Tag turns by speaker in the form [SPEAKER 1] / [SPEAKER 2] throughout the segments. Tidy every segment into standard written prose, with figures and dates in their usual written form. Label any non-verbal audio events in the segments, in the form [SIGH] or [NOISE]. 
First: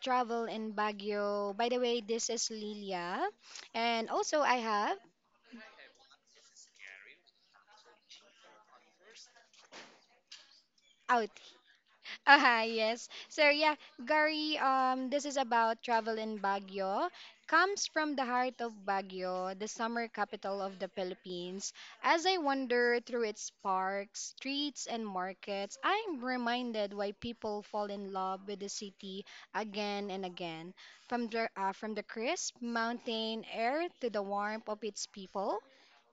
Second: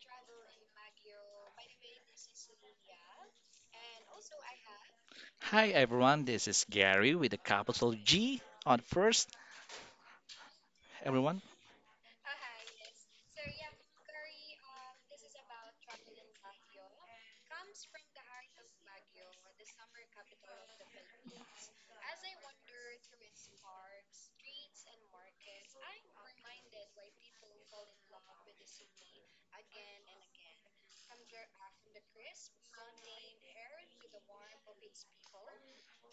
[SPEAKER 1] Travel in Baguio. By the way, this is Lilia and also I have
[SPEAKER 2] Hi everyone, this is Gary with a capital G on first,
[SPEAKER 1] out
[SPEAKER 2] everyone.
[SPEAKER 1] Yes. So Gary, this is about travel in Baguio. Comes from the heart of Baguio, the summer capital of the Philippines. As I wander through its parks, streets, and markets, I'm reminded why people fall in love with the city again and again. From the crisp mountain air to the warmth of its people,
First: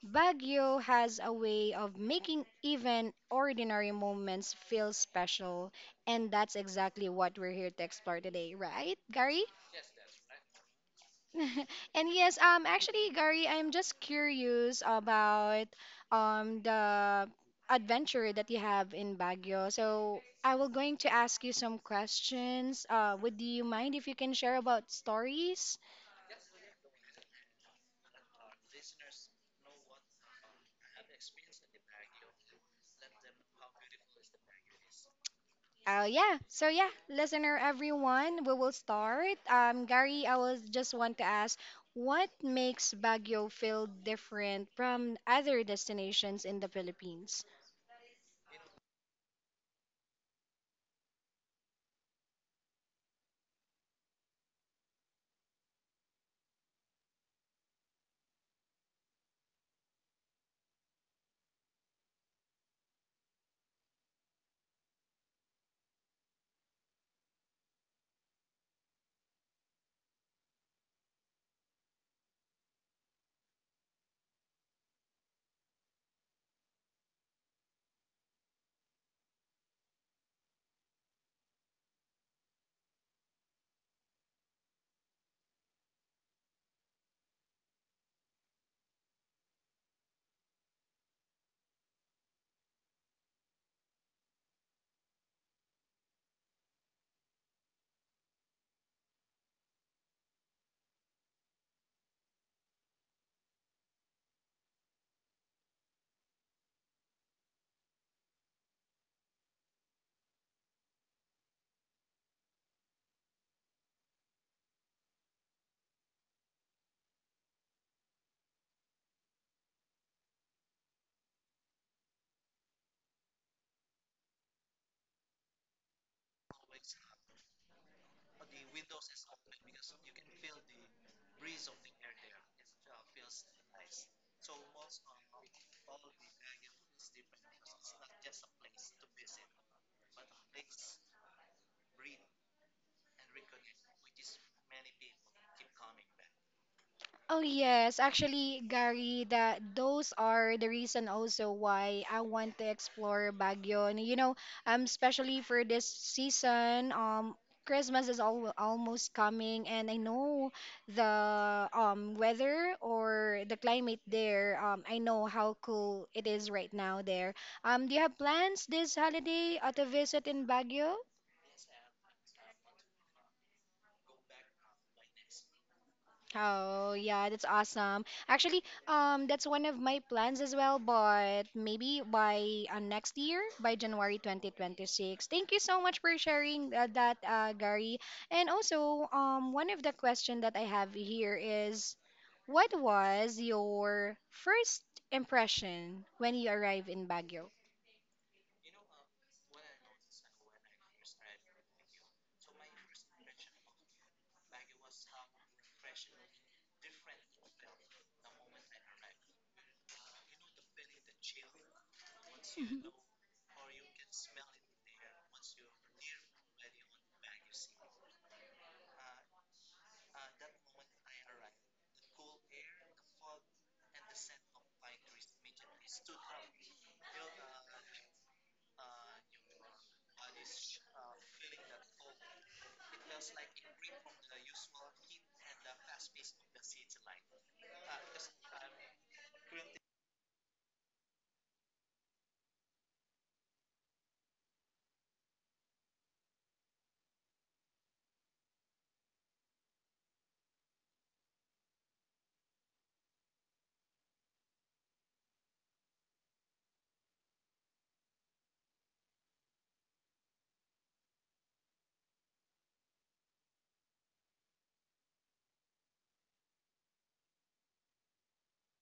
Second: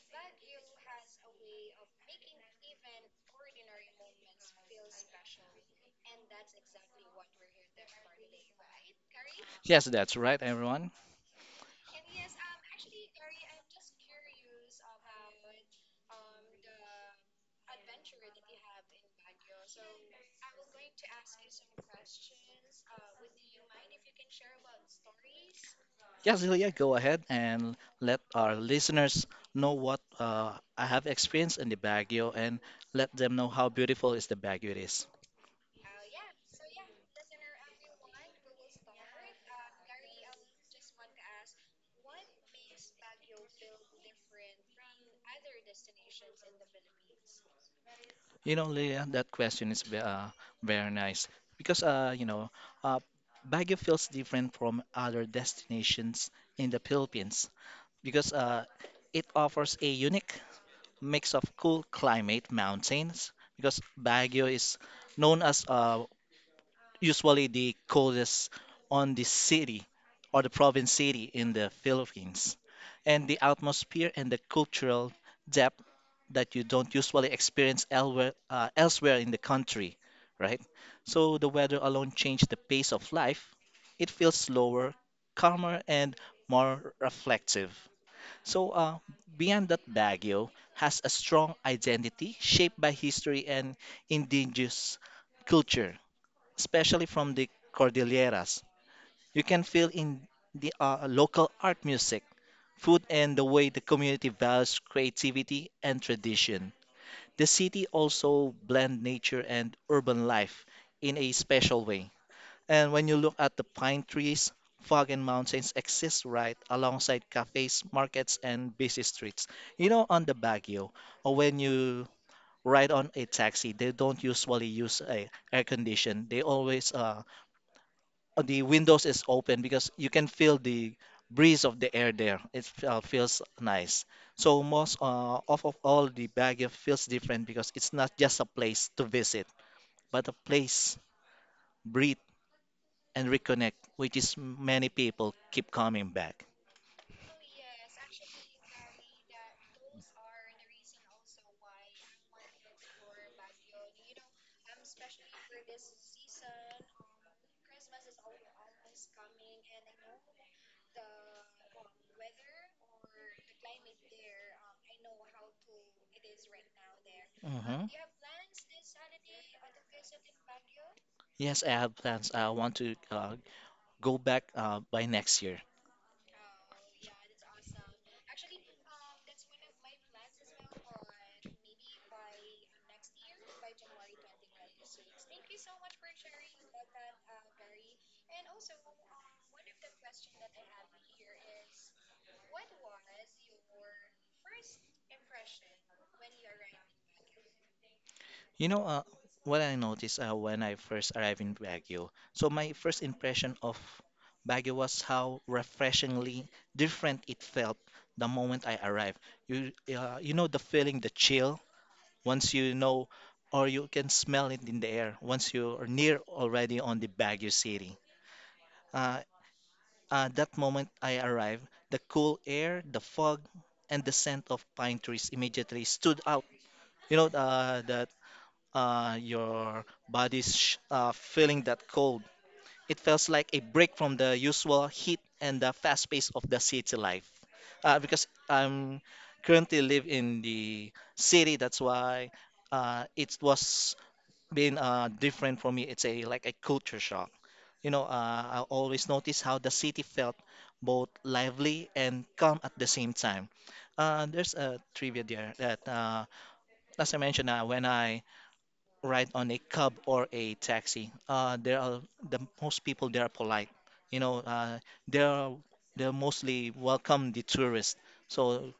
[SPEAKER 1] Baguio has a way of making even ordinary moments feel special, and that's exactly what we're here to explore today, right, Gary?
[SPEAKER 2] Yes, that's right, everyone.
[SPEAKER 1] [LAUGHS] Actually, Gary, I'm just curious about the adventure that you have in Baguio. So I will going to ask you some questions. Would you mind if you can share about stories?
[SPEAKER 2] Yes, Lilia, go ahead and let our listeners know what I have experienced in the Baguio and let them know how beautiful is the Baguio it is.
[SPEAKER 1] Oh yeah. So yeah, listener everyone, we will start. Gary, I was just want to ask what makes Baguio feel different from other destinations in the Philippines?
[SPEAKER 2] You know, Lilia, that question is very nice because, uh, Baguio feels different from other destinations in the Philippines because it offers a unique mix of cool climate mountains because Baguio is known as usually the coldest on the city or the province city in the Philippines. And the atmosphere and the cultural depth that you don't usually experience elsewhere, elsewhere in the country, right? So the weather alone changed the pace of life. It feels slower, calmer, and more reflective. So, beyond that, Baguio has a strong identity shaped by history and indigenous culture, especially from the Cordilleras. You can feel in the local art music, food, and the way the community values creativity and tradition. The city also blends nature and urban life in a special way. And when you look at the pine trees, fog and mountains exist right alongside cafes, markets, and busy streets. You know, on the Baguio, or when you ride on a taxi, they don't usually use a air condition. They always the windows is open because you can feel the breeze of the air there. It feels nice. So most of all the Baguio feels different because it's not just a place to visit, but a place breathe and reconnect, which is many people keep coming back.
[SPEAKER 1] Oh yes, actually, Gary, that those are the reason also why I want to explore Baguio. And you know, especially for this season, Christmas is al almost coming, and I know the weather or the climate there. I know how cool it is right now there.
[SPEAKER 2] Mhm.
[SPEAKER 1] Do you have plans this holiday to visit in Baguio?
[SPEAKER 2] Yes, I have plans. I want to go back by next year.
[SPEAKER 1] Oh, yeah, that's awesome. Actually, that's one of my plans as well, but maybe by next year, by January 2026. Thank you so much for sharing that, Gary. And also, one of the question that I have here is, what was your first impression when you arrived in Baguio?
[SPEAKER 2] You know, what I noticed when I first arrived in Baguio. So my first impression of Baguio was how refreshingly different it felt the moment I arrived. You, you know the feeling, the chill, once you know,
[SPEAKER 1] [LAUGHS]
[SPEAKER 2] or you can smell it in the air once you are near already on the Baguio city. Uh, that moment I arrived, the cool air, the fog, and the scent of pine trees immediately stood out. You know that feeling that cold. It feels like a break from the usual heat and the fast pace of the city life. Because I'm currently live in the city, that's why it was been different for me. It's a like a culture shock. You know, I always notice how the city felt both lively and calm at the same time. There's a trivia there that, as I mentioned, when I ride on a cab or a taxi, there are the most people there are polite. You know, they're they mostly welcome the tourists. So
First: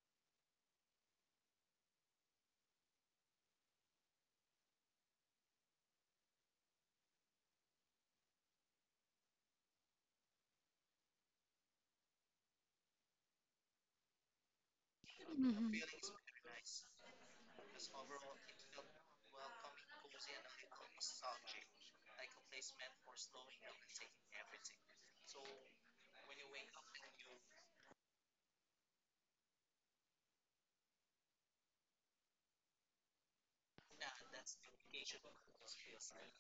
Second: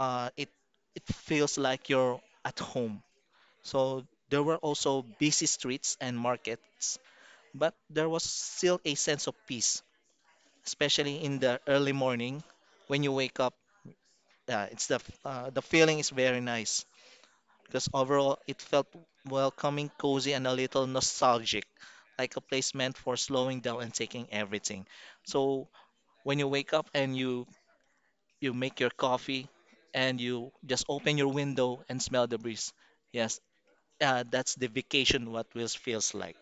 [SPEAKER 2] uh, it it feels like you're at home. So there were also busy streets and markets, but there was still a sense of peace especially in the early morning when you wake up. Yeah, it's the
[SPEAKER 1] Mhm.
[SPEAKER 2] feeling is very nice because overall it felt welcoming, cozy, and a little nostalgic, like a place meant for slowing down and taking everything. So when you wake up and you make your coffee and you just open your window and smell the breeze. Yes, that's the vacation what Wheels feels like.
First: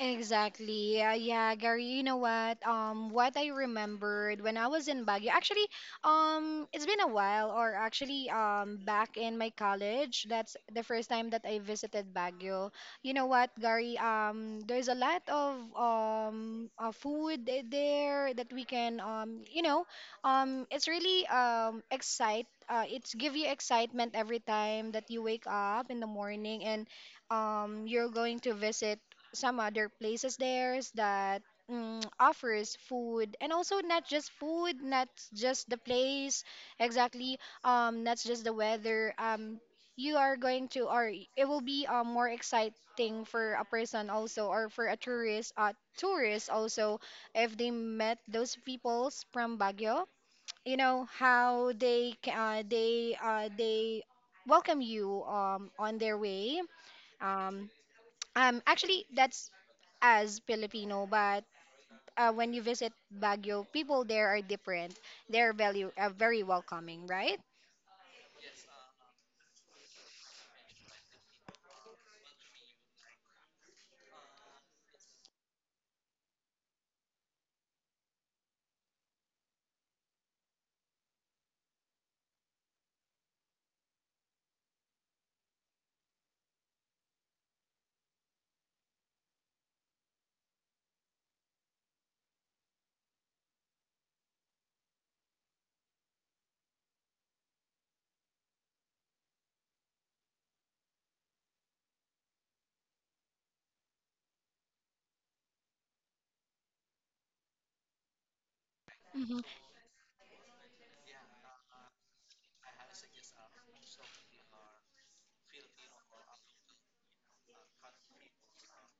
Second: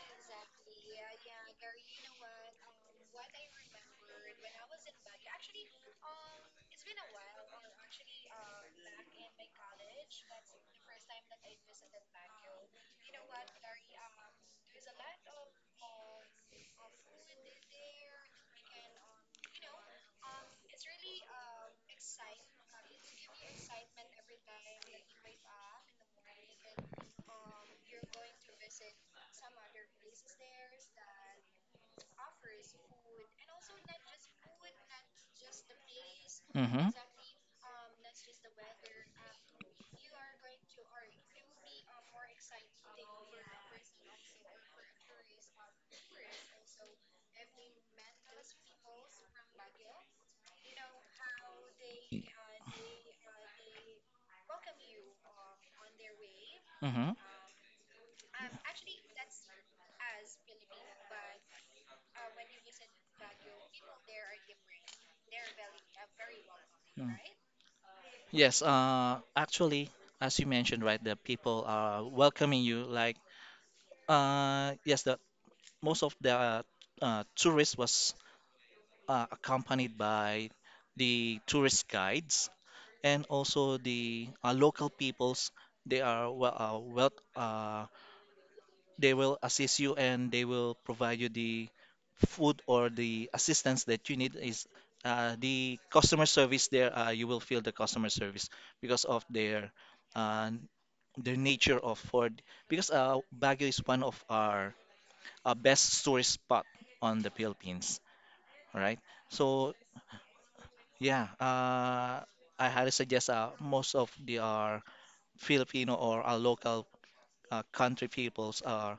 [SPEAKER 1] Exactly. Yeah, yeah, Gary, you know what? What I remembered when I was in Baguio, actually, it's been a while, or actually, back in my college, that's the first time that I visited Baguio. You know what, Gary? There's a lot of food there that we can it's really excite. It's give you excitement every time that you wake up in the morning and you're going to visit some other places there's that offers food and also not just food not just the place
[SPEAKER 2] Mm-hmm.
[SPEAKER 1] exactly not just the weather you are going to or it will be more exciting for a person also or for a tourist tourist also if they met those peoples from Baguio, you know how they welcome you on their way, um actually, that's as Filipino, but when you visit Baguio, people there are different. They're very welcoming,
[SPEAKER 2] Mm-hmm.
[SPEAKER 1] right?
[SPEAKER 2] Yes, actually, as you mentioned, right, the people are welcoming you. Like, yes, the most of the tourists was accompanied by the tourist guides and also the local peoples. They are they will assist you and they will provide you the food or the assistance that you need. Is the customer service there? You will feel the customer service because of their. Uh, the nature of Ford because Baguio is one of our best tourist spot on the Philippines, right? So yeah, I highly suggest most of the our Filipino or our local country peoples are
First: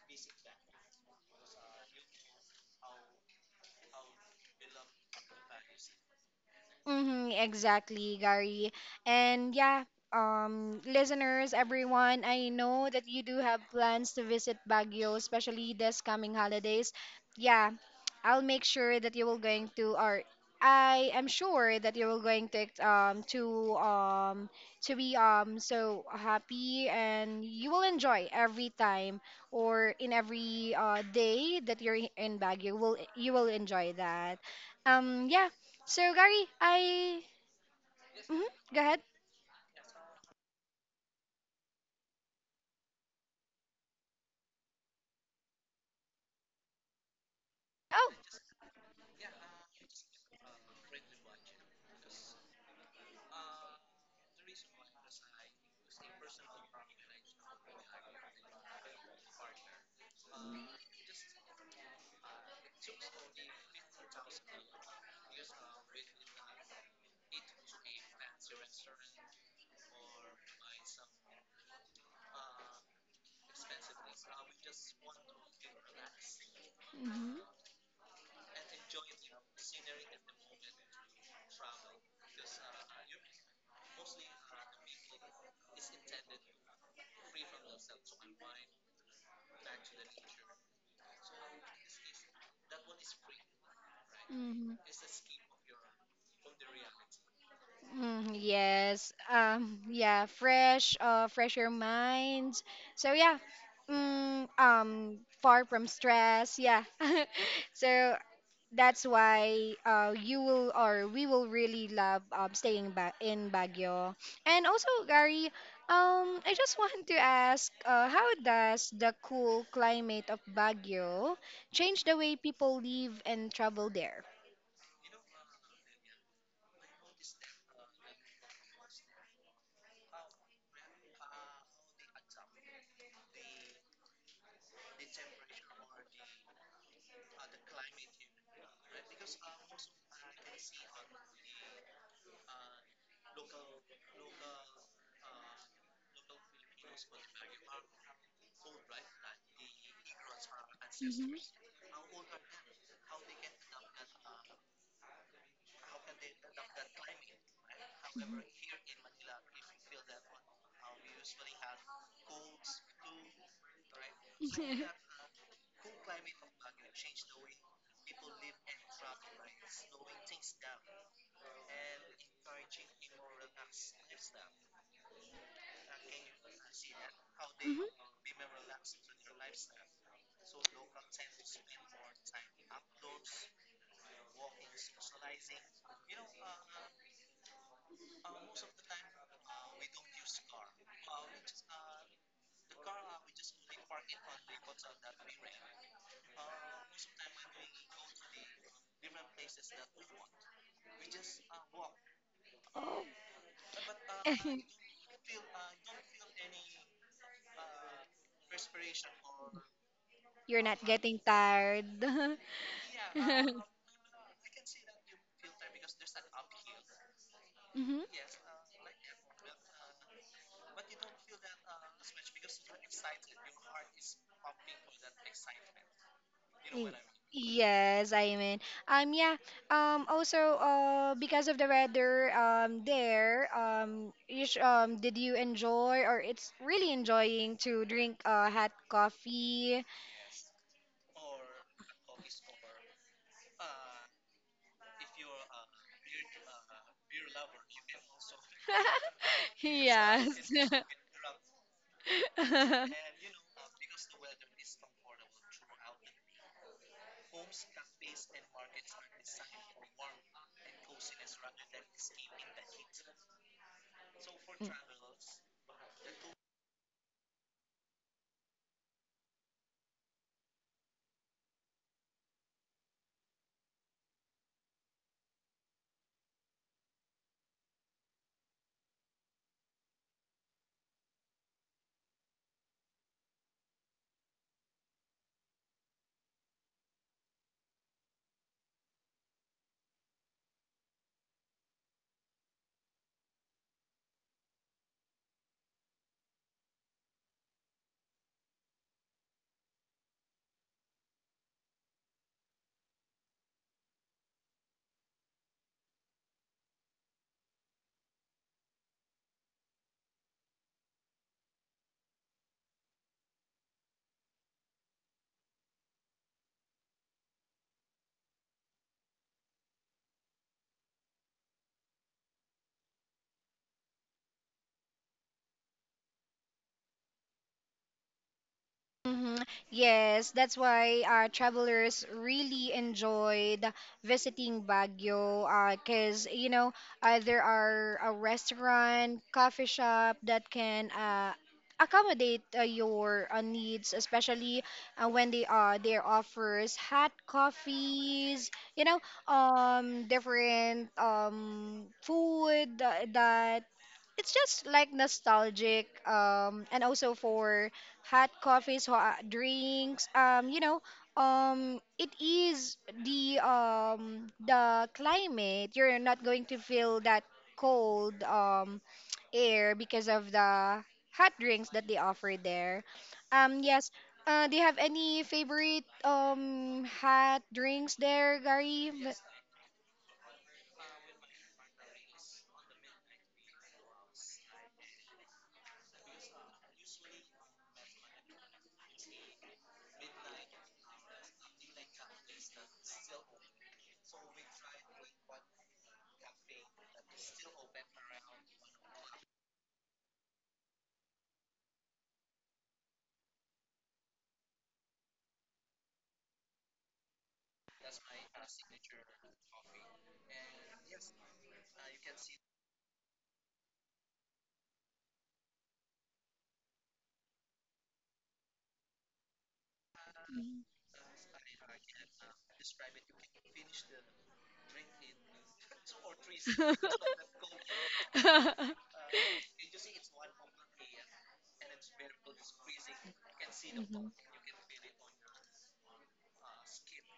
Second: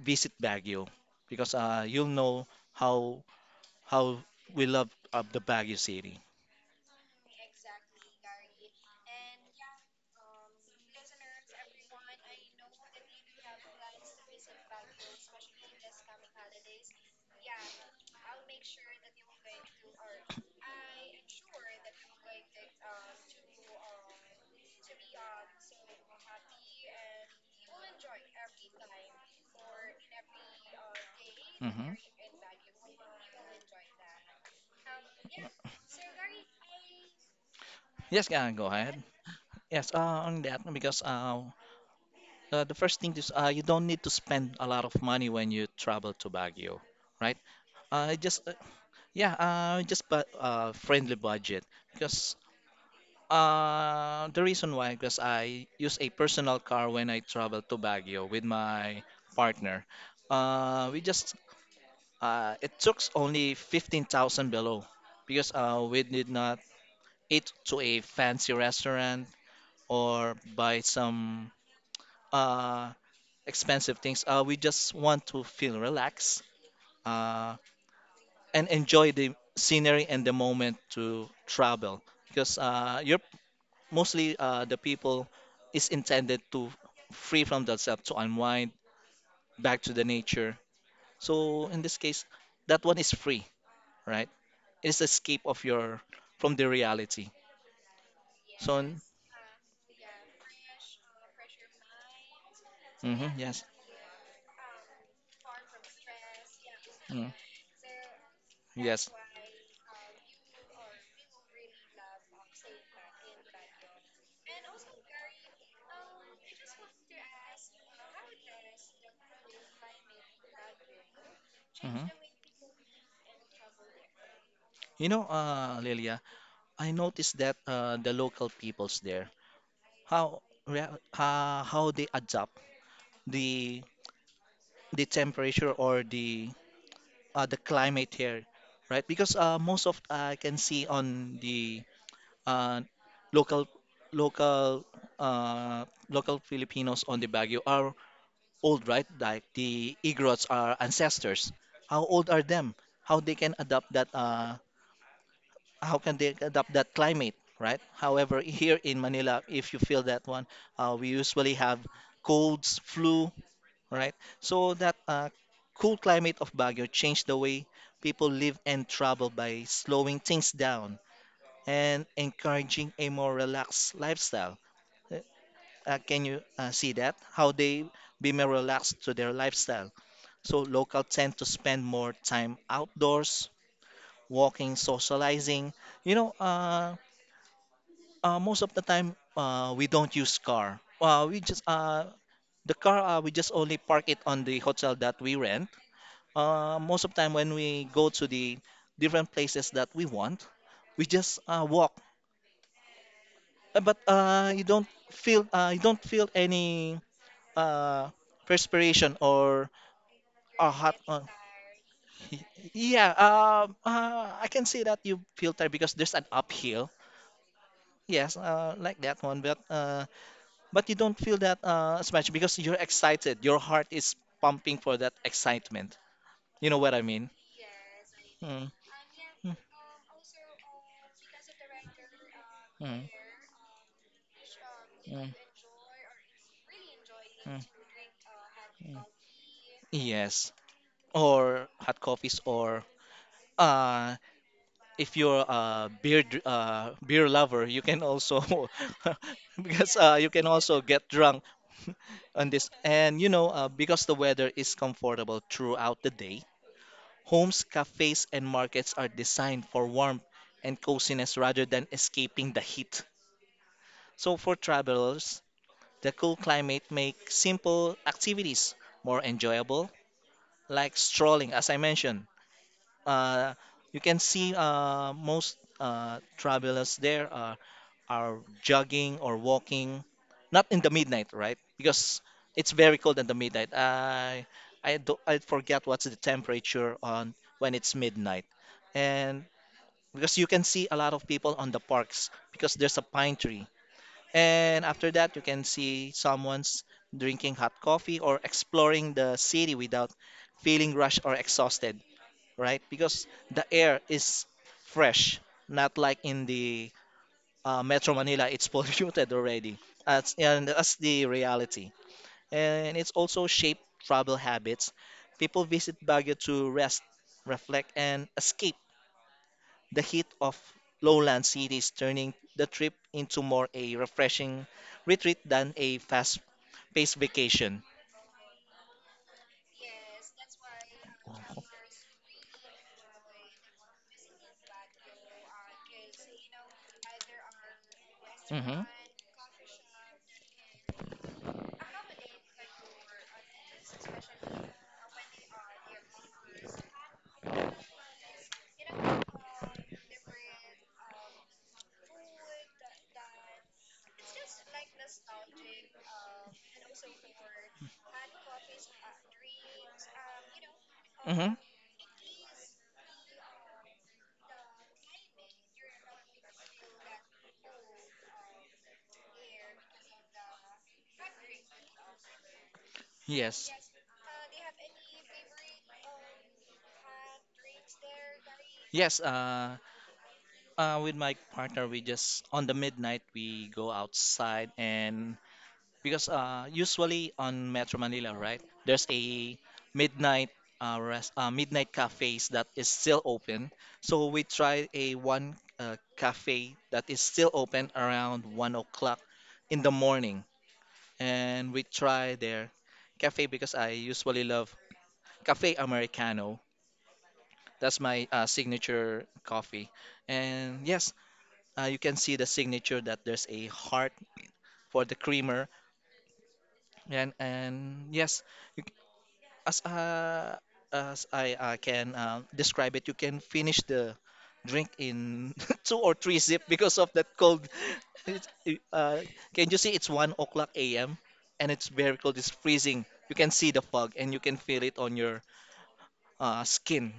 [SPEAKER 2] visit Baguio because you'll know how how we love the Baguio city.
[SPEAKER 1] Mm-hmm, exactly, Gary. And yeah, listeners, everyone, I know that you do have plans to visit Baguio, especially this coming holidays. Yeah, I'll make sure that you will going to, or I am sure that you will going to, to be, so happy and you will enjoy every time or in every, day that
[SPEAKER 2] Hmm.
[SPEAKER 1] you're in Baguio. Will you will enjoy that? Yeah. So Gary, I
[SPEAKER 2] Yes,
[SPEAKER 1] mhm,
[SPEAKER 2] go
[SPEAKER 1] go ahead.
[SPEAKER 2] ahead. Yes, on that because the first thing is you don't need to spend a lot of money when you travel to Baguio, right?
[SPEAKER 1] Oh.
[SPEAKER 2] Just yeah, just but Friendly budget because the reason why because I use a personal car when I travel to Baguio with my partner. We just it took only 15,000 below because we did not eat to a fancy restaurant or buy some. Uh, Expensive things. We just want to feel relaxed
[SPEAKER 1] Mhm.
[SPEAKER 2] uh, and enjoy the scenery and the moment to travel because you're mostly the people is intended to free from themselves to unwind back to the nature. So in this case, that one is free, right?
[SPEAKER 1] Mhm.
[SPEAKER 2] It's escape of your from the reality.
[SPEAKER 1] Mm,
[SPEAKER 2] So
[SPEAKER 1] yes. Yeah, fresh your minds. So
[SPEAKER 2] mm-hmm,
[SPEAKER 1] yeah.
[SPEAKER 2] yes,
[SPEAKER 1] Mm, far from stress. Yeah.
[SPEAKER 2] mm,
[SPEAKER 1] [LAUGHS] so that's
[SPEAKER 2] yes.
[SPEAKER 1] why you will or we will really love staying back in Baguio. And also, Gary, I just [LAUGHS] want to ask, how does the cool climate of Baguio change
[SPEAKER 2] Hmm.
[SPEAKER 1] the way people live and travel there?
[SPEAKER 2] You know, Lilia, I noticed that the local peoples there how how they adapt the temperature or the climate here, right? Because most of I can see on the uh, local local local Filipinos on the Baguio are old, right? Like the Igorots are
[SPEAKER 1] Mhm.
[SPEAKER 2] ancestors. How old are them? How they can adapt that? How can they adapt that climate, right? However, [LAUGHS] here in Manila, if you feel that one, we usually have colds, flu, all right? So
[SPEAKER 1] Mhm. [LAUGHS]
[SPEAKER 2] that cool climate of Baguio changed the way people live and travel by slowing things down and encouraging a more relaxed lifestyle. Uh, can you see that? How they be
[SPEAKER 1] Mhm.
[SPEAKER 2] more relaxed to their lifestyle. So local tend to spend more time outdoors, walking, socializing. You know, most of the time we don't use car. We just The car we just only park it on the hotel that we rent most of the time when we go to the different places that we want, we just walk.
[SPEAKER 1] Oh.
[SPEAKER 2] But
[SPEAKER 1] [LAUGHS]
[SPEAKER 2] you don't feel any uh, perspiration or
[SPEAKER 1] You're
[SPEAKER 2] a
[SPEAKER 1] not
[SPEAKER 2] hot.
[SPEAKER 1] getting tired.
[SPEAKER 2] [LAUGHS] Y- yeah,
[SPEAKER 1] [LAUGHS]
[SPEAKER 2] I can see that you feel tired because there's an uphill.
[SPEAKER 1] Mm-hmm.
[SPEAKER 2] Yes, like that one, but you don't feel that as much because you're excited. Your heart is pumping for that excitement. You know
[SPEAKER 1] Y-
[SPEAKER 2] what I mean?
[SPEAKER 1] Yes, I mean,
[SPEAKER 2] Mm,
[SPEAKER 1] yeah,
[SPEAKER 2] mm,
[SPEAKER 1] also, because of the weather,
[SPEAKER 2] mm,
[SPEAKER 1] there, you sh did
[SPEAKER 2] mm,
[SPEAKER 1] you enjoy or it's really enjoying
[SPEAKER 2] mm,
[SPEAKER 1] to drink, hot
[SPEAKER 2] mm.
[SPEAKER 1] coffee?
[SPEAKER 2] Yes, or hot coffees, or uh, if you're a beer lover, you can also [LAUGHS]
[SPEAKER 1] [LAUGHS]
[SPEAKER 2] because
[SPEAKER 1] Yes.
[SPEAKER 2] you can also get drunk [LAUGHS] on this. And you
[SPEAKER 1] [LAUGHS]
[SPEAKER 2] know, because the weather is comfortable throughout the day, homes, cafes, and markets are designed for warmth and coziness rather than escaping the heat. So for
[SPEAKER 1] Mm.
[SPEAKER 2] travelers, the cool climate makes simple activities more enjoyable, like strolling, as I mentioned uh, you can see most travelers there are jogging or walking, not in the midnight, right? Because it's very cold in the midnight. I do, I forget what's the temperature on when it's midnight, and because you can see a lot of people on the parks because there's a pine tree, and after that you can see someone's drinking hot coffee or exploring the city without feeling rushed or exhausted right? Because the air is fresh, not like in the Metro Manila, it's [LAUGHS] polluted already. That's, and that's the reality. And it's also shaped travel habits. People visit Baguio to rest, reflect, and escape the heat of lowland cities, turning the trip into more a refreshing retreat than a fast paced vacation.
[SPEAKER 1] Hmm. Yes, that's why travelers really enjoyed visiting Baguio because, you know, there are a
[SPEAKER 2] Hmm.
[SPEAKER 1] restaurant, coffee shop that can accommodate your needs, especially when they there offers hot coffees, you know, different food that it's just like nostalgic and also for hot coffees, hot drinks,
[SPEAKER 2] Hmm.
[SPEAKER 1] it is the climate. You're not going to feel that cold air because of the hot drinks that they offer there.
[SPEAKER 2] Yes.
[SPEAKER 1] Yes, do you have any favorite hot drinks there, Gary?
[SPEAKER 2] Yes, with my partner, we just on the midnight we go outside and because usually on Metro Manila, right? There's a midnight midnight cafes that is still open. So we try a one cafe that is still open around 1 o'clock in the morning, and we try their cafe because I usually love cafe americano. That's my signature coffee. And yes, you can see the signature that there's a heart for the creamer, and yes, you, c- as uh, as I can describe it, you can finish the drink in [LAUGHS] two or three sip because of that cold. [LAUGHS] It's, uh, can you see it's 1 o'clock a.m. and it's very cold. It's
[SPEAKER 1] [LAUGHS]
[SPEAKER 2] freezing. You can
[SPEAKER 1] [LAUGHS]
[SPEAKER 2] see the
[SPEAKER 1] Mhm.
[SPEAKER 2] fog and you can feel it on your skin.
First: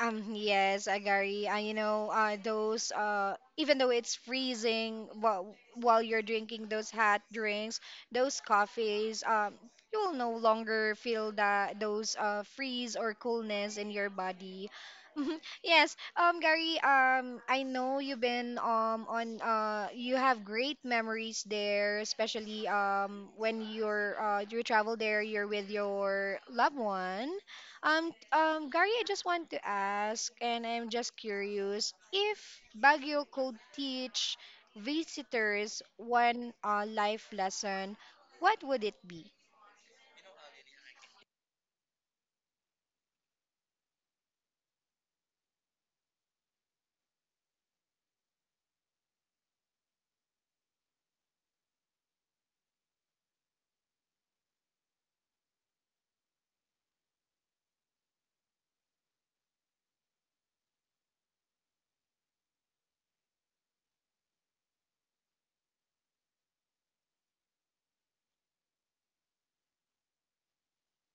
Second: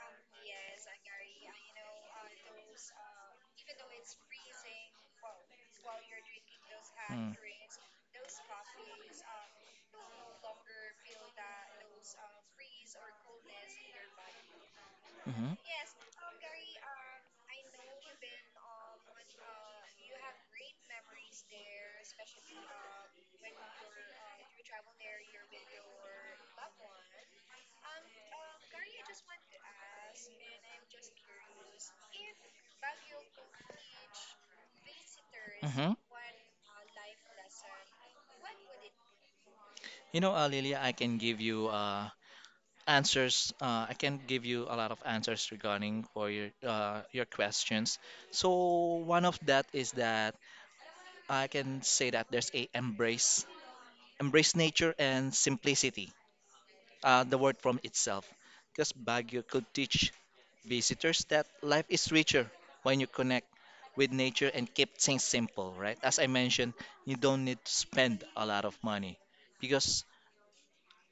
[SPEAKER 1] Yes, Agari. You know, even though it's freezing while you're drinking those hot
[SPEAKER 2] Mm.
[SPEAKER 1] drinks, those coffees, you will no longer feel that those freeze or coolness in your body. [LAUGHS] Mhm.
[SPEAKER 2] Hmm.
[SPEAKER 1] Yes, Gary, I know you've been on you have great memories there, especially when you travel there, you're with your loved one. Gary, I just want to ask, and I'm just curious, if Baguio could teach visitors
[SPEAKER 2] Hmm.
[SPEAKER 1] one life lesson, what would it be?
[SPEAKER 2] You know, Lilia, I can give you answers. I can give you a lot of answers regarding for your questions. So one of that is that I can say that there's a embrace nature and simplicity. The word from itself, because Baguio could teach visitors that life is richer when you connect with nature and keep things simple, right? As I mentioned, you don't need to spend a lot of money because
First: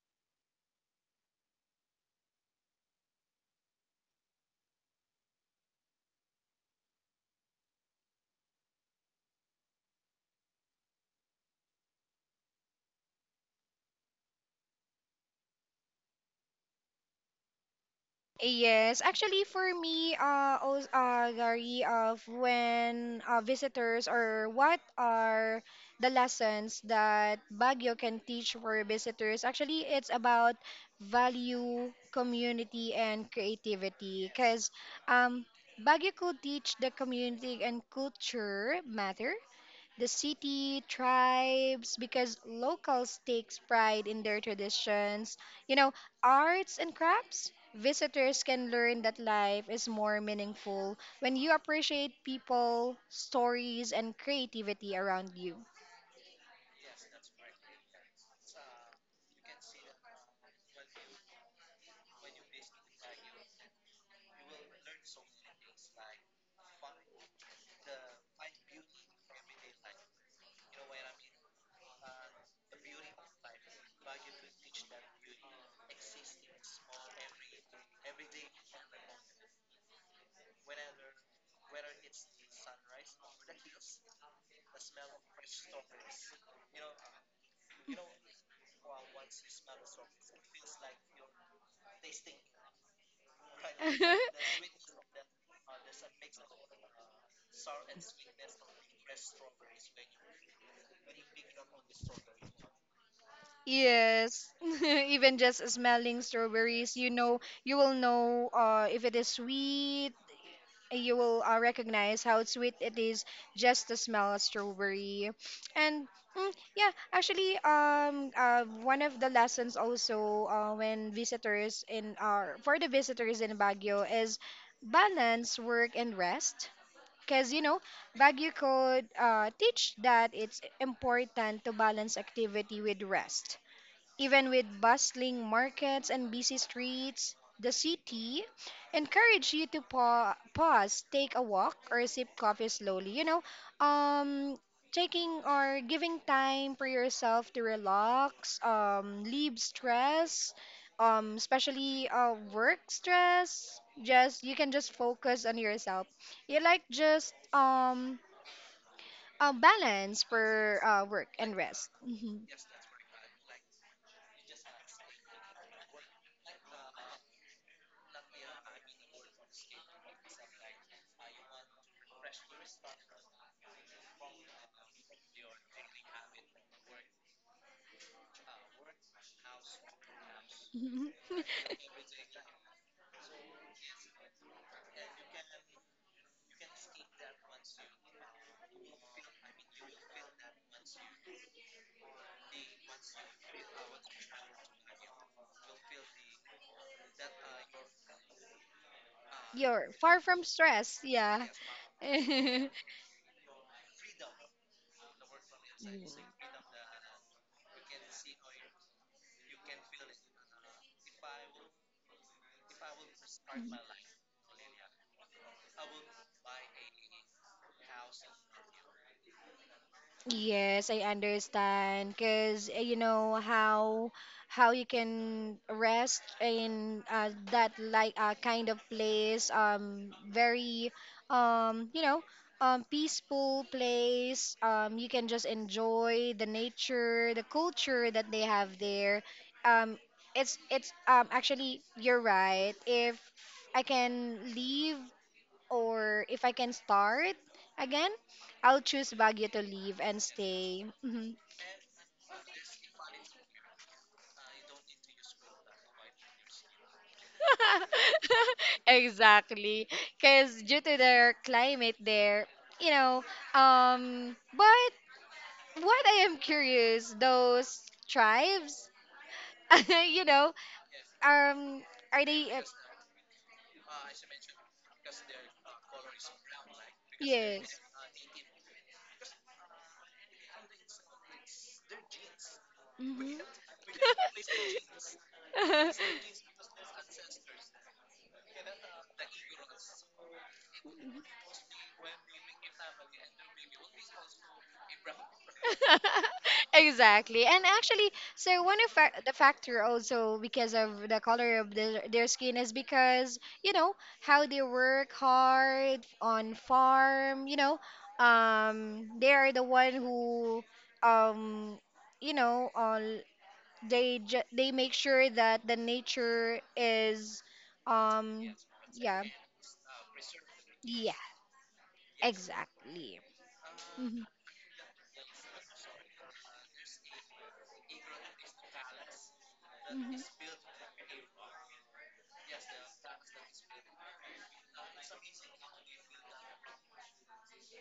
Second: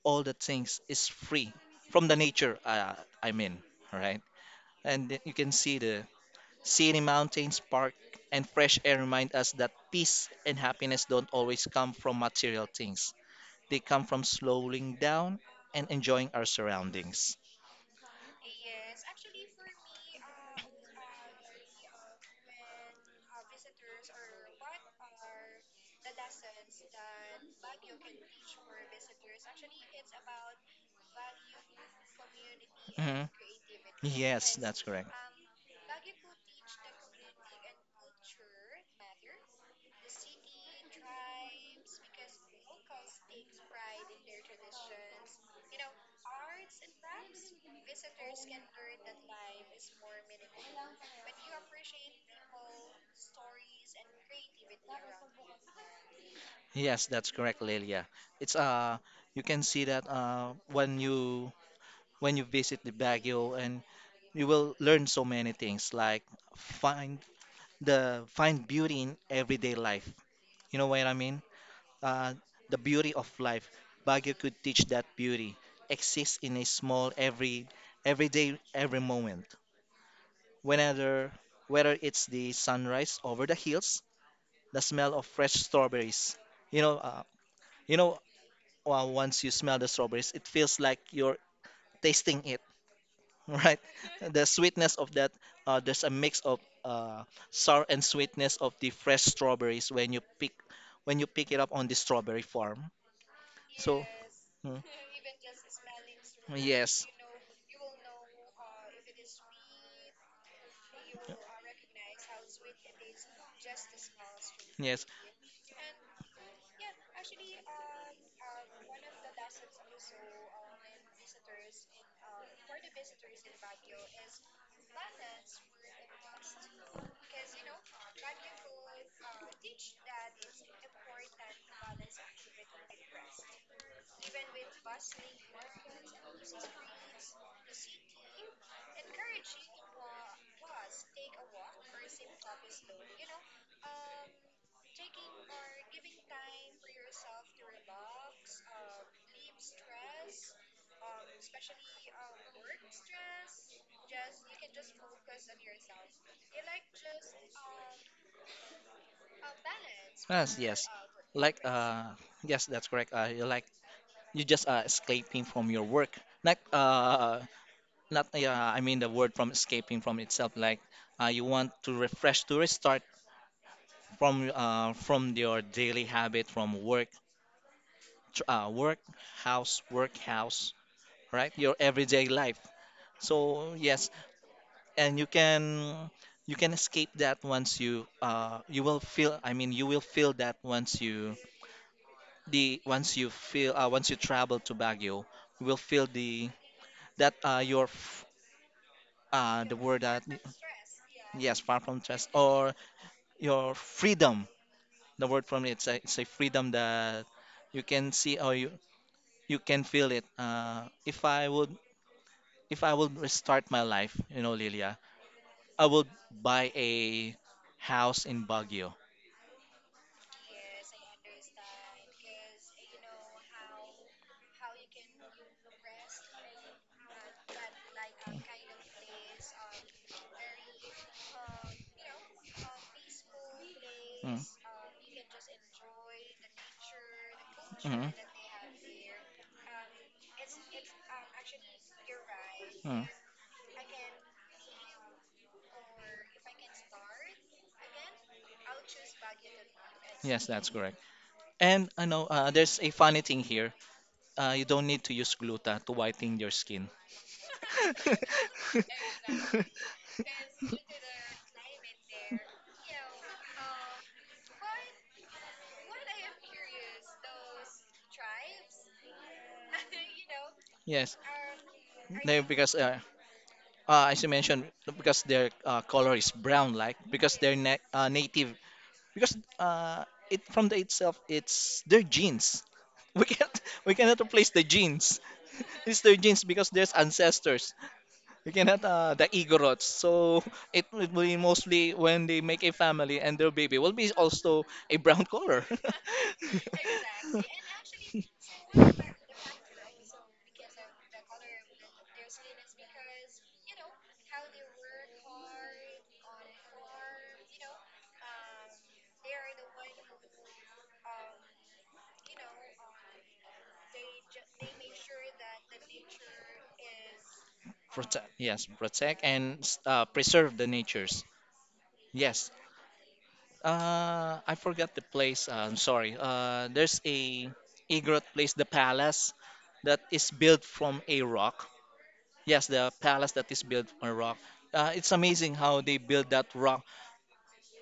[SPEAKER 2] all the things is free from the nature. I mean, right? You can see the scenic mountains, park, and fresh air remind us that peace and happiness don't always come from material things. They come from slowing down and enjoying our surroundings.
[SPEAKER 1] Yes, actually for me, also, Gary, of when visitors or what are the lessons that Baguio can teach for visitors? Actually, it's about value, community, and
[SPEAKER 2] Mhm.
[SPEAKER 1] creativity.
[SPEAKER 2] Yes,
[SPEAKER 1] Because
[SPEAKER 2] that's correct.
[SPEAKER 1] um, Baguio could teach the community and culture matter the city tribes because locals takes pride in their traditions, you know, arts and crafts. Visitors can learn that life is more meaningful when you appreciate people stories and creativity around you.
[SPEAKER 2] Yes, that's correct, Lelia. It's you can see that when you visit the Baguio and you will learn so many things like find find beauty in everyday life. You know what I mean? uh, the beauty of life. Baguio could teach that beauty exists in a small every day, every moment. Whenever Whether it's the sunrise over the hills, the smell of fresh strawberries. You know, uh, you know, Once you smell the strawberries, it feels like you're tasting it, [LAUGHS] right? The
[SPEAKER 1] [LAUGHS]
[SPEAKER 2] sweetness of that, there's a mix of uh, sour and sweetness of the fresh strawberries when you pick it up on the strawberry farm. So.
[SPEAKER 1] Yes, [LAUGHS]
[SPEAKER 2] mm. [LAUGHS]
[SPEAKER 1] even just smelling strawberries,
[SPEAKER 2] Yes,
[SPEAKER 1] you know, you will know if it is sweet, you will recognize how sweet it is just to smell a
[SPEAKER 2] yes,
[SPEAKER 1] strawberry, and mm, yeah, actually, one of the lessons also, when visitors in our for the visitors in Baguio is balance work and rest, because you know Baguio could teach that it's important to balance activity with rest, even with bustling markets and busy streets. The city encourage you to pause, take a walk, or sip coffee slowly. You know, um, taking or giving time for yourself to relax, leave stress, especially work stress. Just you can just focus on yourself. You like just a balance
[SPEAKER 2] yes,
[SPEAKER 1] for
[SPEAKER 2] yes.
[SPEAKER 1] work
[SPEAKER 2] Like,
[SPEAKER 1] and rest. Mhm.
[SPEAKER 2] yes, that's correct. You like you just escaping from your work. Not, not. I mean the word from escaping from itself. Like, you want to refresh to restart from from your daily habit from work, tr- uh, work, work, house, right? Your
[SPEAKER 1] [LAUGHS]
[SPEAKER 2] everyday life. So yes, and you can escape that once you you will feel I mean you will feel that once you the once you feel once you travel to Baguio you will feel the that your f- the
[SPEAKER 1] You're
[SPEAKER 2] word
[SPEAKER 1] far
[SPEAKER 2] that
[SPEAKER 1] from stress, yeah.
[SPEAKER 2] yes far from stress
[SPEAKER 1] [LAUGHS]
[SPEAKER 2] or your freedom the word from it's a freedom that you can see or you can feel it if I would restart
[SPEAKER 1] Mm.
[SPEAKER 2] my life, you know, Lilia, I would buy a house in Baguio.
[SPEAKER 1] Yes, I understand. Because you know how you can rest in that like kind of place, very um, you know, peaceful
[SPEAKER 2] Mm.
[SPEAKER 1] place. You can just enjoy the nature, the culture
[SPEAKER 2] Mm.
[SPEAKER 1] that they have there. Um, it's actually you're right.
[SPEAKER 2] Mm.
[SPEAKER 1] If I can leave or if I can start again, I'll choose Baguio to leave and
[SPEAKER 2] Yes, that's
[SPEAKER 1] stay.
[SPEAKER 2] correct.
[SPEAKER 1] Mhm.
[SPEAKER 2] And I know, there's a funny thing here. You don't need to use gluta to whiten your skin.
[SPEAKER 1] [LAUGHS]
[SPEAKER 2] [LAUGHS]
[SPEAKER 1] Exactly, because due to their climate there, you know. But what I am curious, those tribes, [LAUGHS] you know,
[SPEAKER 2] Yes,
[SPEAKER 1] um, are
[SPEAKER 2] they
[SPEAKER 1] they?
[SPEAKER 2] because as you mentioned because their color is brown, like because they're
[SPEAKER 1] Yes.
[SPEAKER 2] na- uh, native because it from the itself it's their genes. [LAUGHS] We
[SPEAKER 1] Mhm.
[SPEAKER 2] can't we cannot replace the genes. It's their
[SPEAKER 1] [LAUGHS]
[SPEAKER 2] genes because there's ancestors. We cannot the Igorots.
[SPEAKER 1] [LAUGHS]
[SPEAKER 2] So [LAUGHS] it would be mostly when they make a family and their baby will be also a brown color. [LAUGHS]
[SPEAKER 1] Exactly. And actually so one of the factor also because of the color of their skin is because you know how they work hard on farm, you know, they are the one who um you know they make sure that the nature is
[SPEAKER 2] Protect,
[SPEAKER 1] um
[SPEAKER 2] yes, protect
[SPEAKER 1] yeah
[SPEAKER 2] and, preserve the
[SPEAKER 1] yeah
[SPEAKER 2] natures, yes.
[SPEAKER 1] exactly. Mhm,
[SPEAKER 2] I forgot the place. I'm sorry. There's a Igorot place, the palace that
[SPEAKER 1] mhm.
[SPEAKER 2] is built from a rock. Yes, the palace that is built on a rock. It's amazing how they build that rock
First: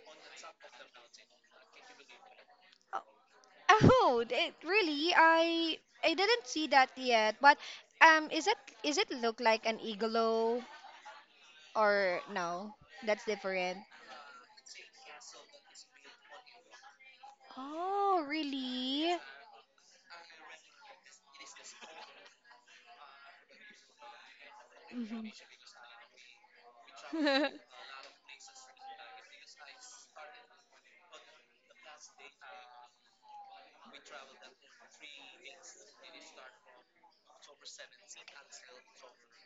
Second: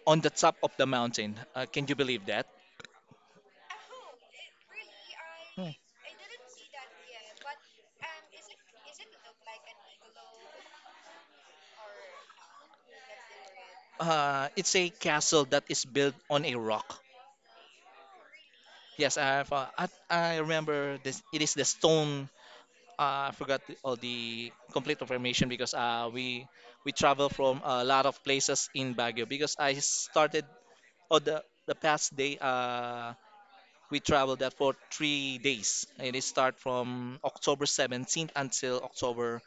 [SPEAKER 2] on the top of the mountain. Can you believe that?
[SPEAKER 1] Oh, it really
[SPEAKER 2] Hmm.
[SPEAKER 1] I didn't see that yet. But um is it is it look like an igloo or no? That's different.
[SPEAKER 2] It's a castle that is built on a rock.
[SPEAKER 1] Oh,
[SPEAKER 2] Yes,
[SPEAKER 1] really?
[SPEAKER 2] I, I, I remember this. It is the stone, I forgot the all the complete
[SPEAKER 1] Hmm.
[SPEAKER 2] information because we travel from a
[SPEAKER 1] [LAUGHS]
[SPEAKER 2] lot of places in Baguio because I started on the past day, we traveled that for three days and it start from October 17th until October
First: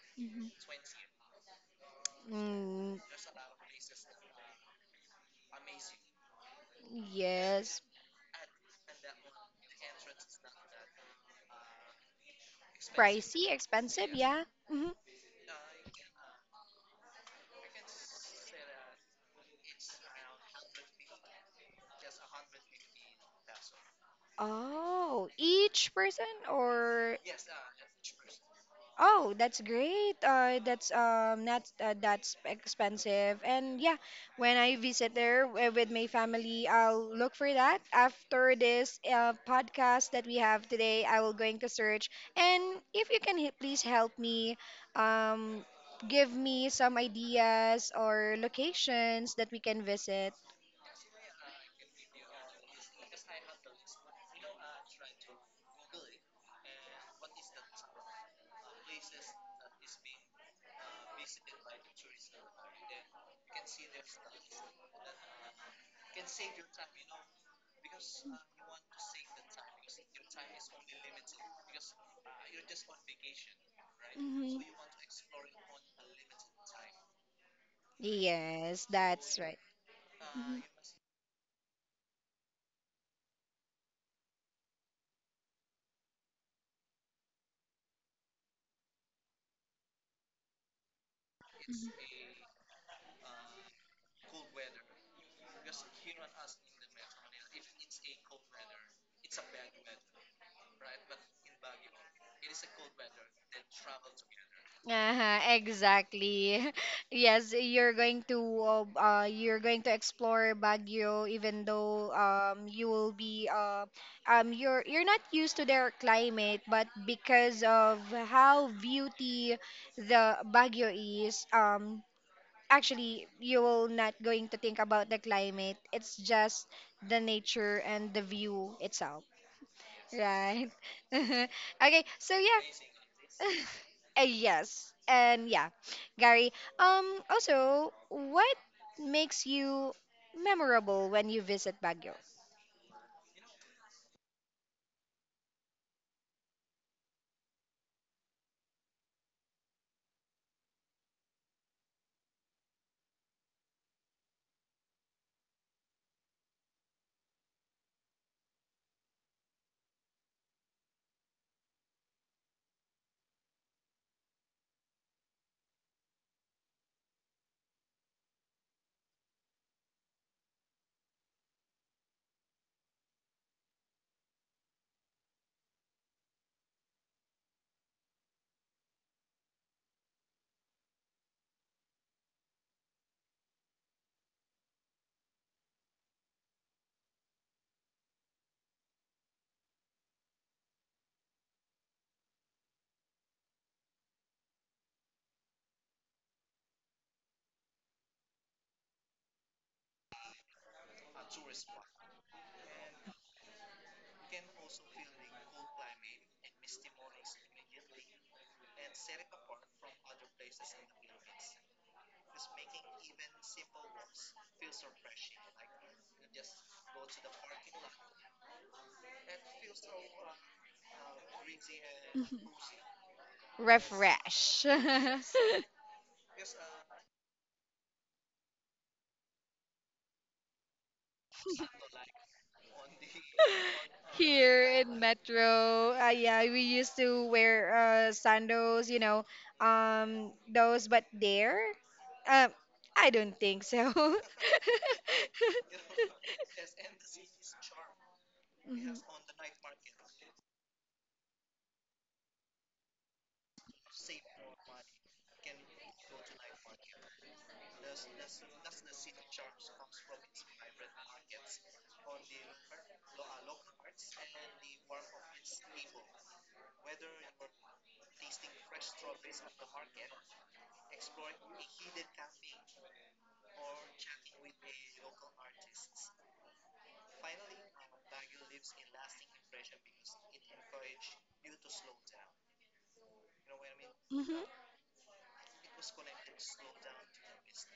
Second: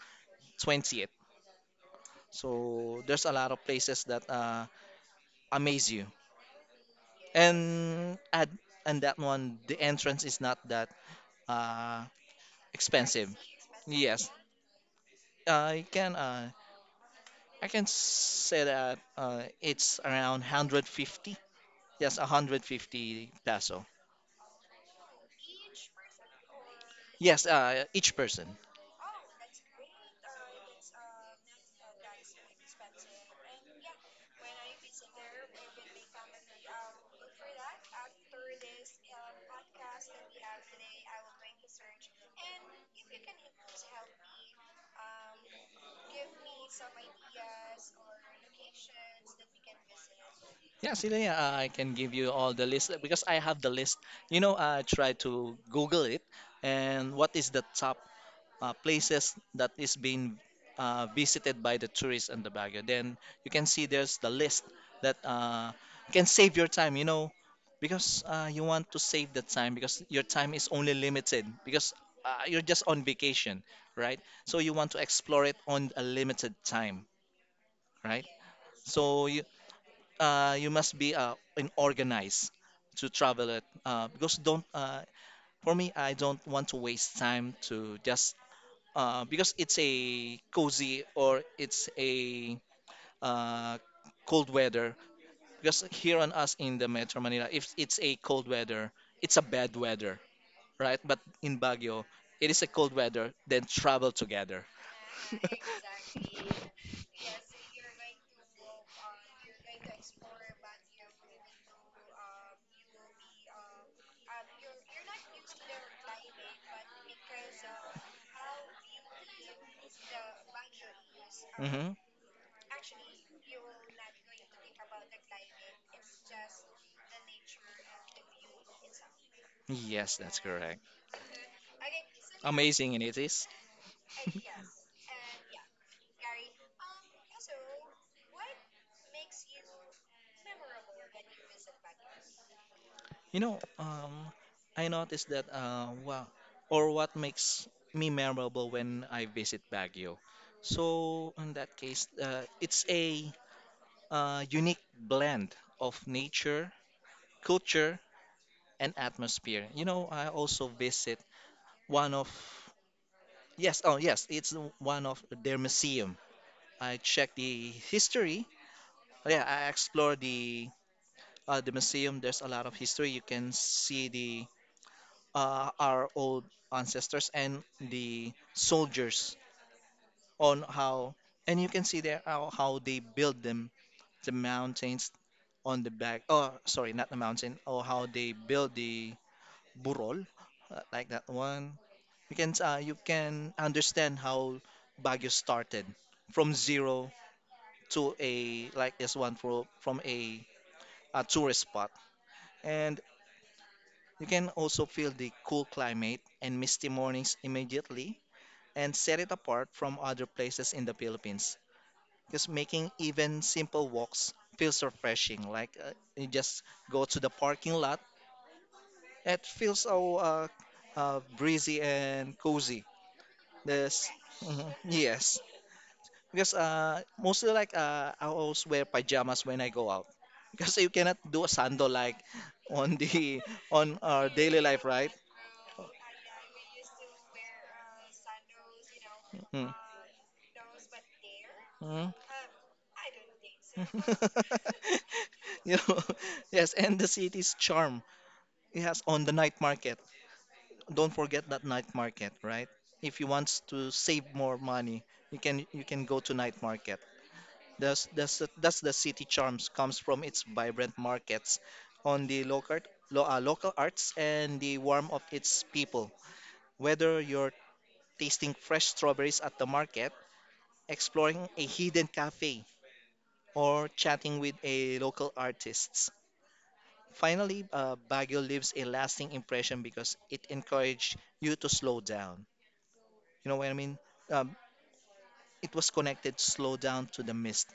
[SPEAKER 2] 20th.
[SPEAKER 1] Mm,
[SPEAKER 2] So there's a lot of places that amaze you,
[SPEAKER 1] yes.
[SPEAKER 2] and at and that one the entrance is not that uh, expensive.
[SPEAKER 1] Pricey, expensive,
[SPEAKER 2] Yes,
[SPEAKER 1] yeah. Hmm.
[SPEAKER 2] I can. I can say that it's around 150. Yes, 150 peso.
[SPEAKER 1] Oh, each person or
[SPEAKER 2] Yes, each person.
[SPEAKER 1] Oh, that's great. That's not that's expensive. And yeah, when I visit there with my family, I'll look for that. After this podcast that we have today, I will going to search. And if you can please help me, um, give me some ideas or locations that we can visit.
[SPEAKER 2] Yeah, see, yeah, I can give you all the list, because I have the list. You know, I tried to Google it, and what is the top places that is being visited by the tourists in the Baguio. Then you can see there's the list that can save your time, you know, because you want to save the time because your time is only limited because you're just on vacation, right? So
[SPEAKER 1] Hmm.
[SPEAKER 2] you want to explore it on a limited time, right?
[SPEAKER 1] Yes,
[SPEAKER 2] So
[SPEAKER 1] that's
[SPEAKER 2] you
[SPEAKER 1] right. Mhm.
[SPEAKER 2] you must be in organized to travel it because don't for me I don't want to waste time to just because it's a cozy or it's a uh, cold weather. Because here on us in the Metro Manila, if it's a cold weather, it's a bad weather, right? But in Baguio, it is a cold weather, then travel together.
[SPEAKER 1] Uh-huh,
[SPEAKER 2] [LAUGHS]
[SPEAKER 1] exactly. [LAUGHS] Yes, you're going to explore Baguio even though you will be you're not used to their climate, but because of how beauty the Baguio is,
[SPEAKER 2] Hmm.
[SPEAKER 1] actually you will not going to think about the climate. It's just the nature and the view itself,
[SPEAKER 2] Yes, that's
[SPEAKER 1] right?
[SPEAKER 2] correct.
[SPEAKER 1] [LAUGHS] Okay, so yeah.
[SPEAKER 2] Amazing, and it is. [LAUGHS]
[SPEAKER 1] Yes. And yeah, Gary, also, what makes you memorable when you visit Baguio?
[SPEAKER 2] You know, I noticed that wow, or what makes me memorable when I visit Baguio. So in that case, it's a unique blend of nature, culture, and atmosphere. You know, I also visit one of yes, oh yes, it's one of their museum. I check the history. Yeah, I explore the, the museum. There's a lot of history. You can see the our old ancestors and the soldiers on how and you can see there how they build them the mountains on the back. Oh, sorry, not the mountain. Oh, how they build the burol, like that one. You can you can understand how Baguio started from zero to a like this one from a tourist spot. And you can also feel the cool climate and misty mornings immediately and set it apart from other places in the Philippines. Because making even simple walks feels refreshing. Like you just go to the parking lot, it feels so breezy and cozy. This, [LAUGHS]
[SPEAKER 1] Refresh.
[SPEAKER 2] mhm,
[SPEAKER 1] [LAUGHS]
[SPEAKER 2] yes, because mostly like I always wear pajamas when I go out. [LAUGHS] Because you cannot do a sando like on the [LAUGHS] on our daily
[SPEAKER 1] Here
[SPEAKER 2] life,
[SPEAKER 1] in
[SPEAKER 2] right?
[SPEAKER 1] Metro, yeah, we used to wear sandals, you know,
[SPEAKER 2] Mm.
[SPEAKER 1] those, but there,
[SPEAKER 2] Mm.
[SPEAKER 1] um, I don't think so. [LAUGHS]
[SPEAKER 2] [LAUGHS] You know, [LAUGHS] yes, and the city's charm.
[SPEAKER 1] Mhm.
[SPEAKER 2] Yes, on the night market. Don't forget that night market, right? If you want to save more money, you can go to night market. That's the city charms comes from its vibrant markets, on the local local arts and the warmth of its people. Whether you're tasting fresh strawberries at the market, exploring a hidden cafe, or chatting with a local artist. Finally, Baguio leaves a lasting impression because it encouraged you to slow down. You know what I mean?
[SPEAKER 1] Mhm.
[SPEAKER 2] Um, it was connected slow down to the mist,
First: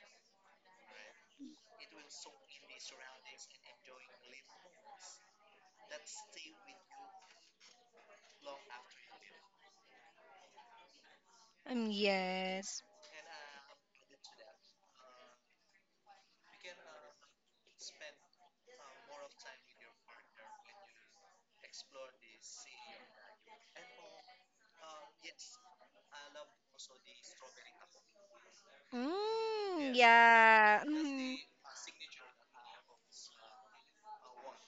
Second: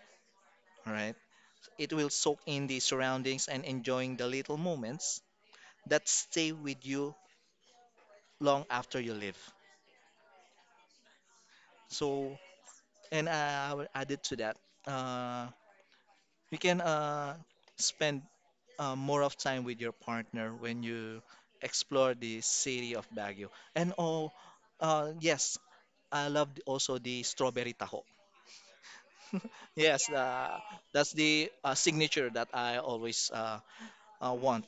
[SPEAKER 2] all right? It will soak in the surroundings and enjoying the little moments that stay with you long after you leave. So,
[SPEAKER 1] Yes.
[SPEAKER 2] and I will add it to that. Uh, you can spend more of time with your partner when you explore the city of Baguio. And oh, yes, I loved also the strawberry taho. [LAUGHS]
[SPEAKER 1] Mm,
[SPEAKER 2] Yes,
[SPEAKER 1] yeah.
[SPEAKER 2] that's
[SPEAKER 1] Mhm.
[SPEAKER 2] the signature that I always want.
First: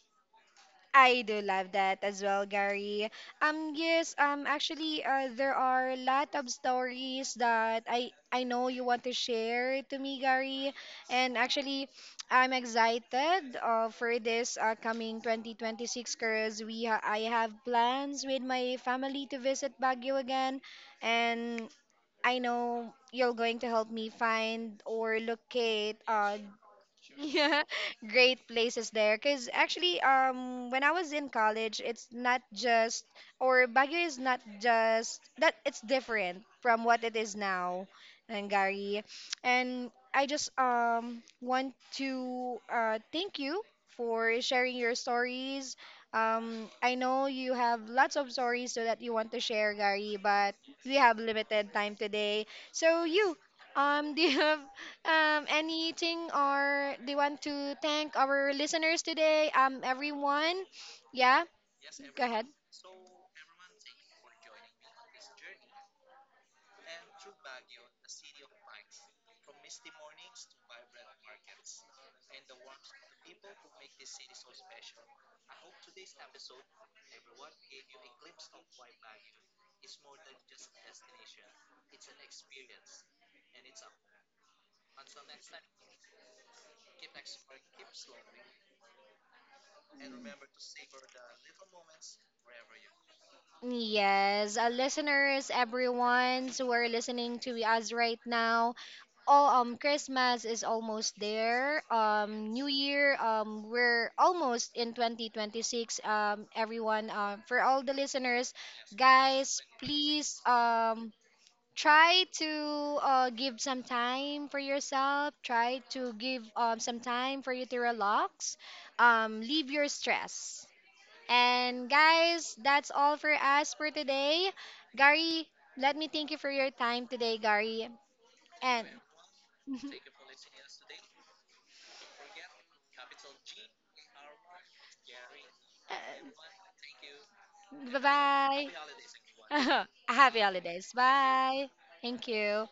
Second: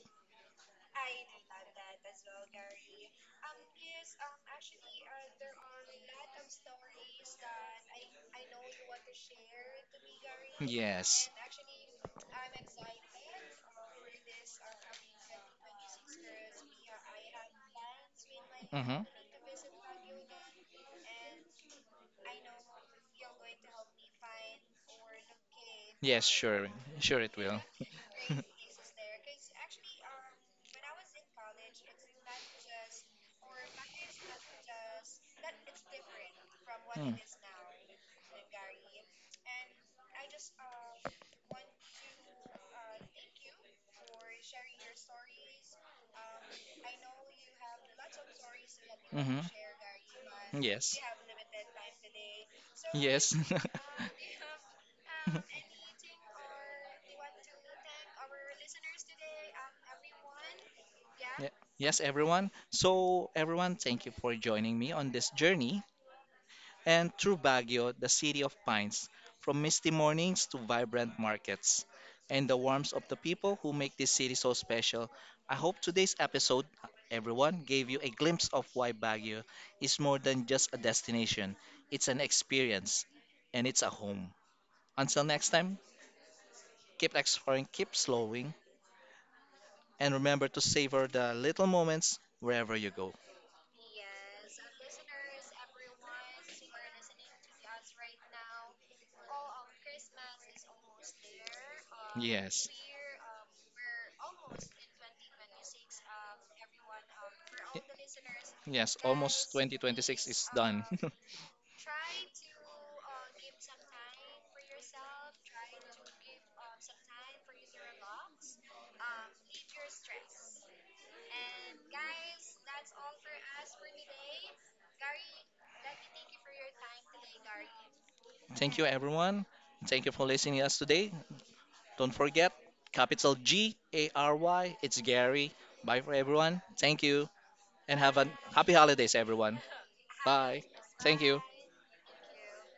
[SPEAKER 1] I do love that as well, Gary. Yes, actually, there are a lot of stories that I know you want to share to me, Gary,
[SPEAKER 2] Yes.
[SPEAKER 1] and actually, I'm excited for this coming 2026 because we I have plans with my
[SPEAKER 2] Mm-hmm.
[SPEAKER 1] family to visit Baguio again, and I know you're going to help me find or locate
[SPEAKER 2] Yes, sure. Sure it will.
[SPEAKER 1] Yeah, [LAUGHS]
[SPEAKER 2] [LAUGHS]
[SPEAKER 1] great places there. Because actually, when I was in college, it's not just, or Baguio is not just, that it's different from what it is now, Gary. And I just want to thank you for sharing your stories. I know you have lots of stories so that you want
[SPEAKER 2] Mm-hmm.
[SPEAKER 1] to share, Gary, but we
[SPEAKER 2] Yes.
[SPEAKER 1] have limited time today. So
[SPEAKER 2] Yes.
[SPEAKER 1] you,
[SPEAKER 2] [LAUGHS]
[SPEAKER 1] [LAUGHS] do
[SPEAKER 2] Ye-
[SPEAKER 1] you have anything or they want to thank our listeners today? Everyone, yeah.
[SPEAKER 2] Yes,
[SPEAKER 1] Go ahead.
[SPEAKER 2] everyone. So, everyone, thank you for joining me on this journey and through Baguio, the city of pines, from misty mornings to vibrant markets and the warmth of the people who make this city so special. I hope today's episode, everyone, gave you a glimpse of why Baguio is more than just a destination, it's an experience and it's a home. Until next time, keep exploring, keep slowing, and remember to savor the little moments wherever you go.
[SPEAKER 1] Yes, listeners, everyone who are listening to us right now. Oh, Christmas is almost there. New
[SPEAKER 2] Yes.
[SPEAKER 1] Year. We're almost in 2026. Everyone. For all the listeners,
[SPEAKER 2] Yes, almost
[SPEAKER 1] guys,
[SPEAKER 2] 2026
[SPEAKER 1] please.
[SPEAKER 2] is done. [LAUGHS]
[SPEAKER 1] Try to give some time for yourself, try to give some time for you to relax, leave your stress. And guys, that's all for us for today, Gary. Let me thank you for your time today, Gary,
[SPEAKER 2] Thank you,
[SPEAKER 1] and
[SPEAKER 2] everyone. Thank you for listening to us today. Don't forget, capital GARY. It's Gary.
[SPEAKER 1] [LAUGHS]
[SPEAKER 2] Bye for everyone. Thank you, and
[SPEAKER 1] bye
[SPEAKER 2] have a
[SPEAKER 1] bye.
[SPEAKER 2] happy holidays, everyone.
[SPEAKER 1] [LAUGHS] Happy
[SPEAKER 2] Bye.
[SPEAKER 1] holidays,
[SPEAKER 2] Thank you.
[SPEAKER 1] bye. Thank you.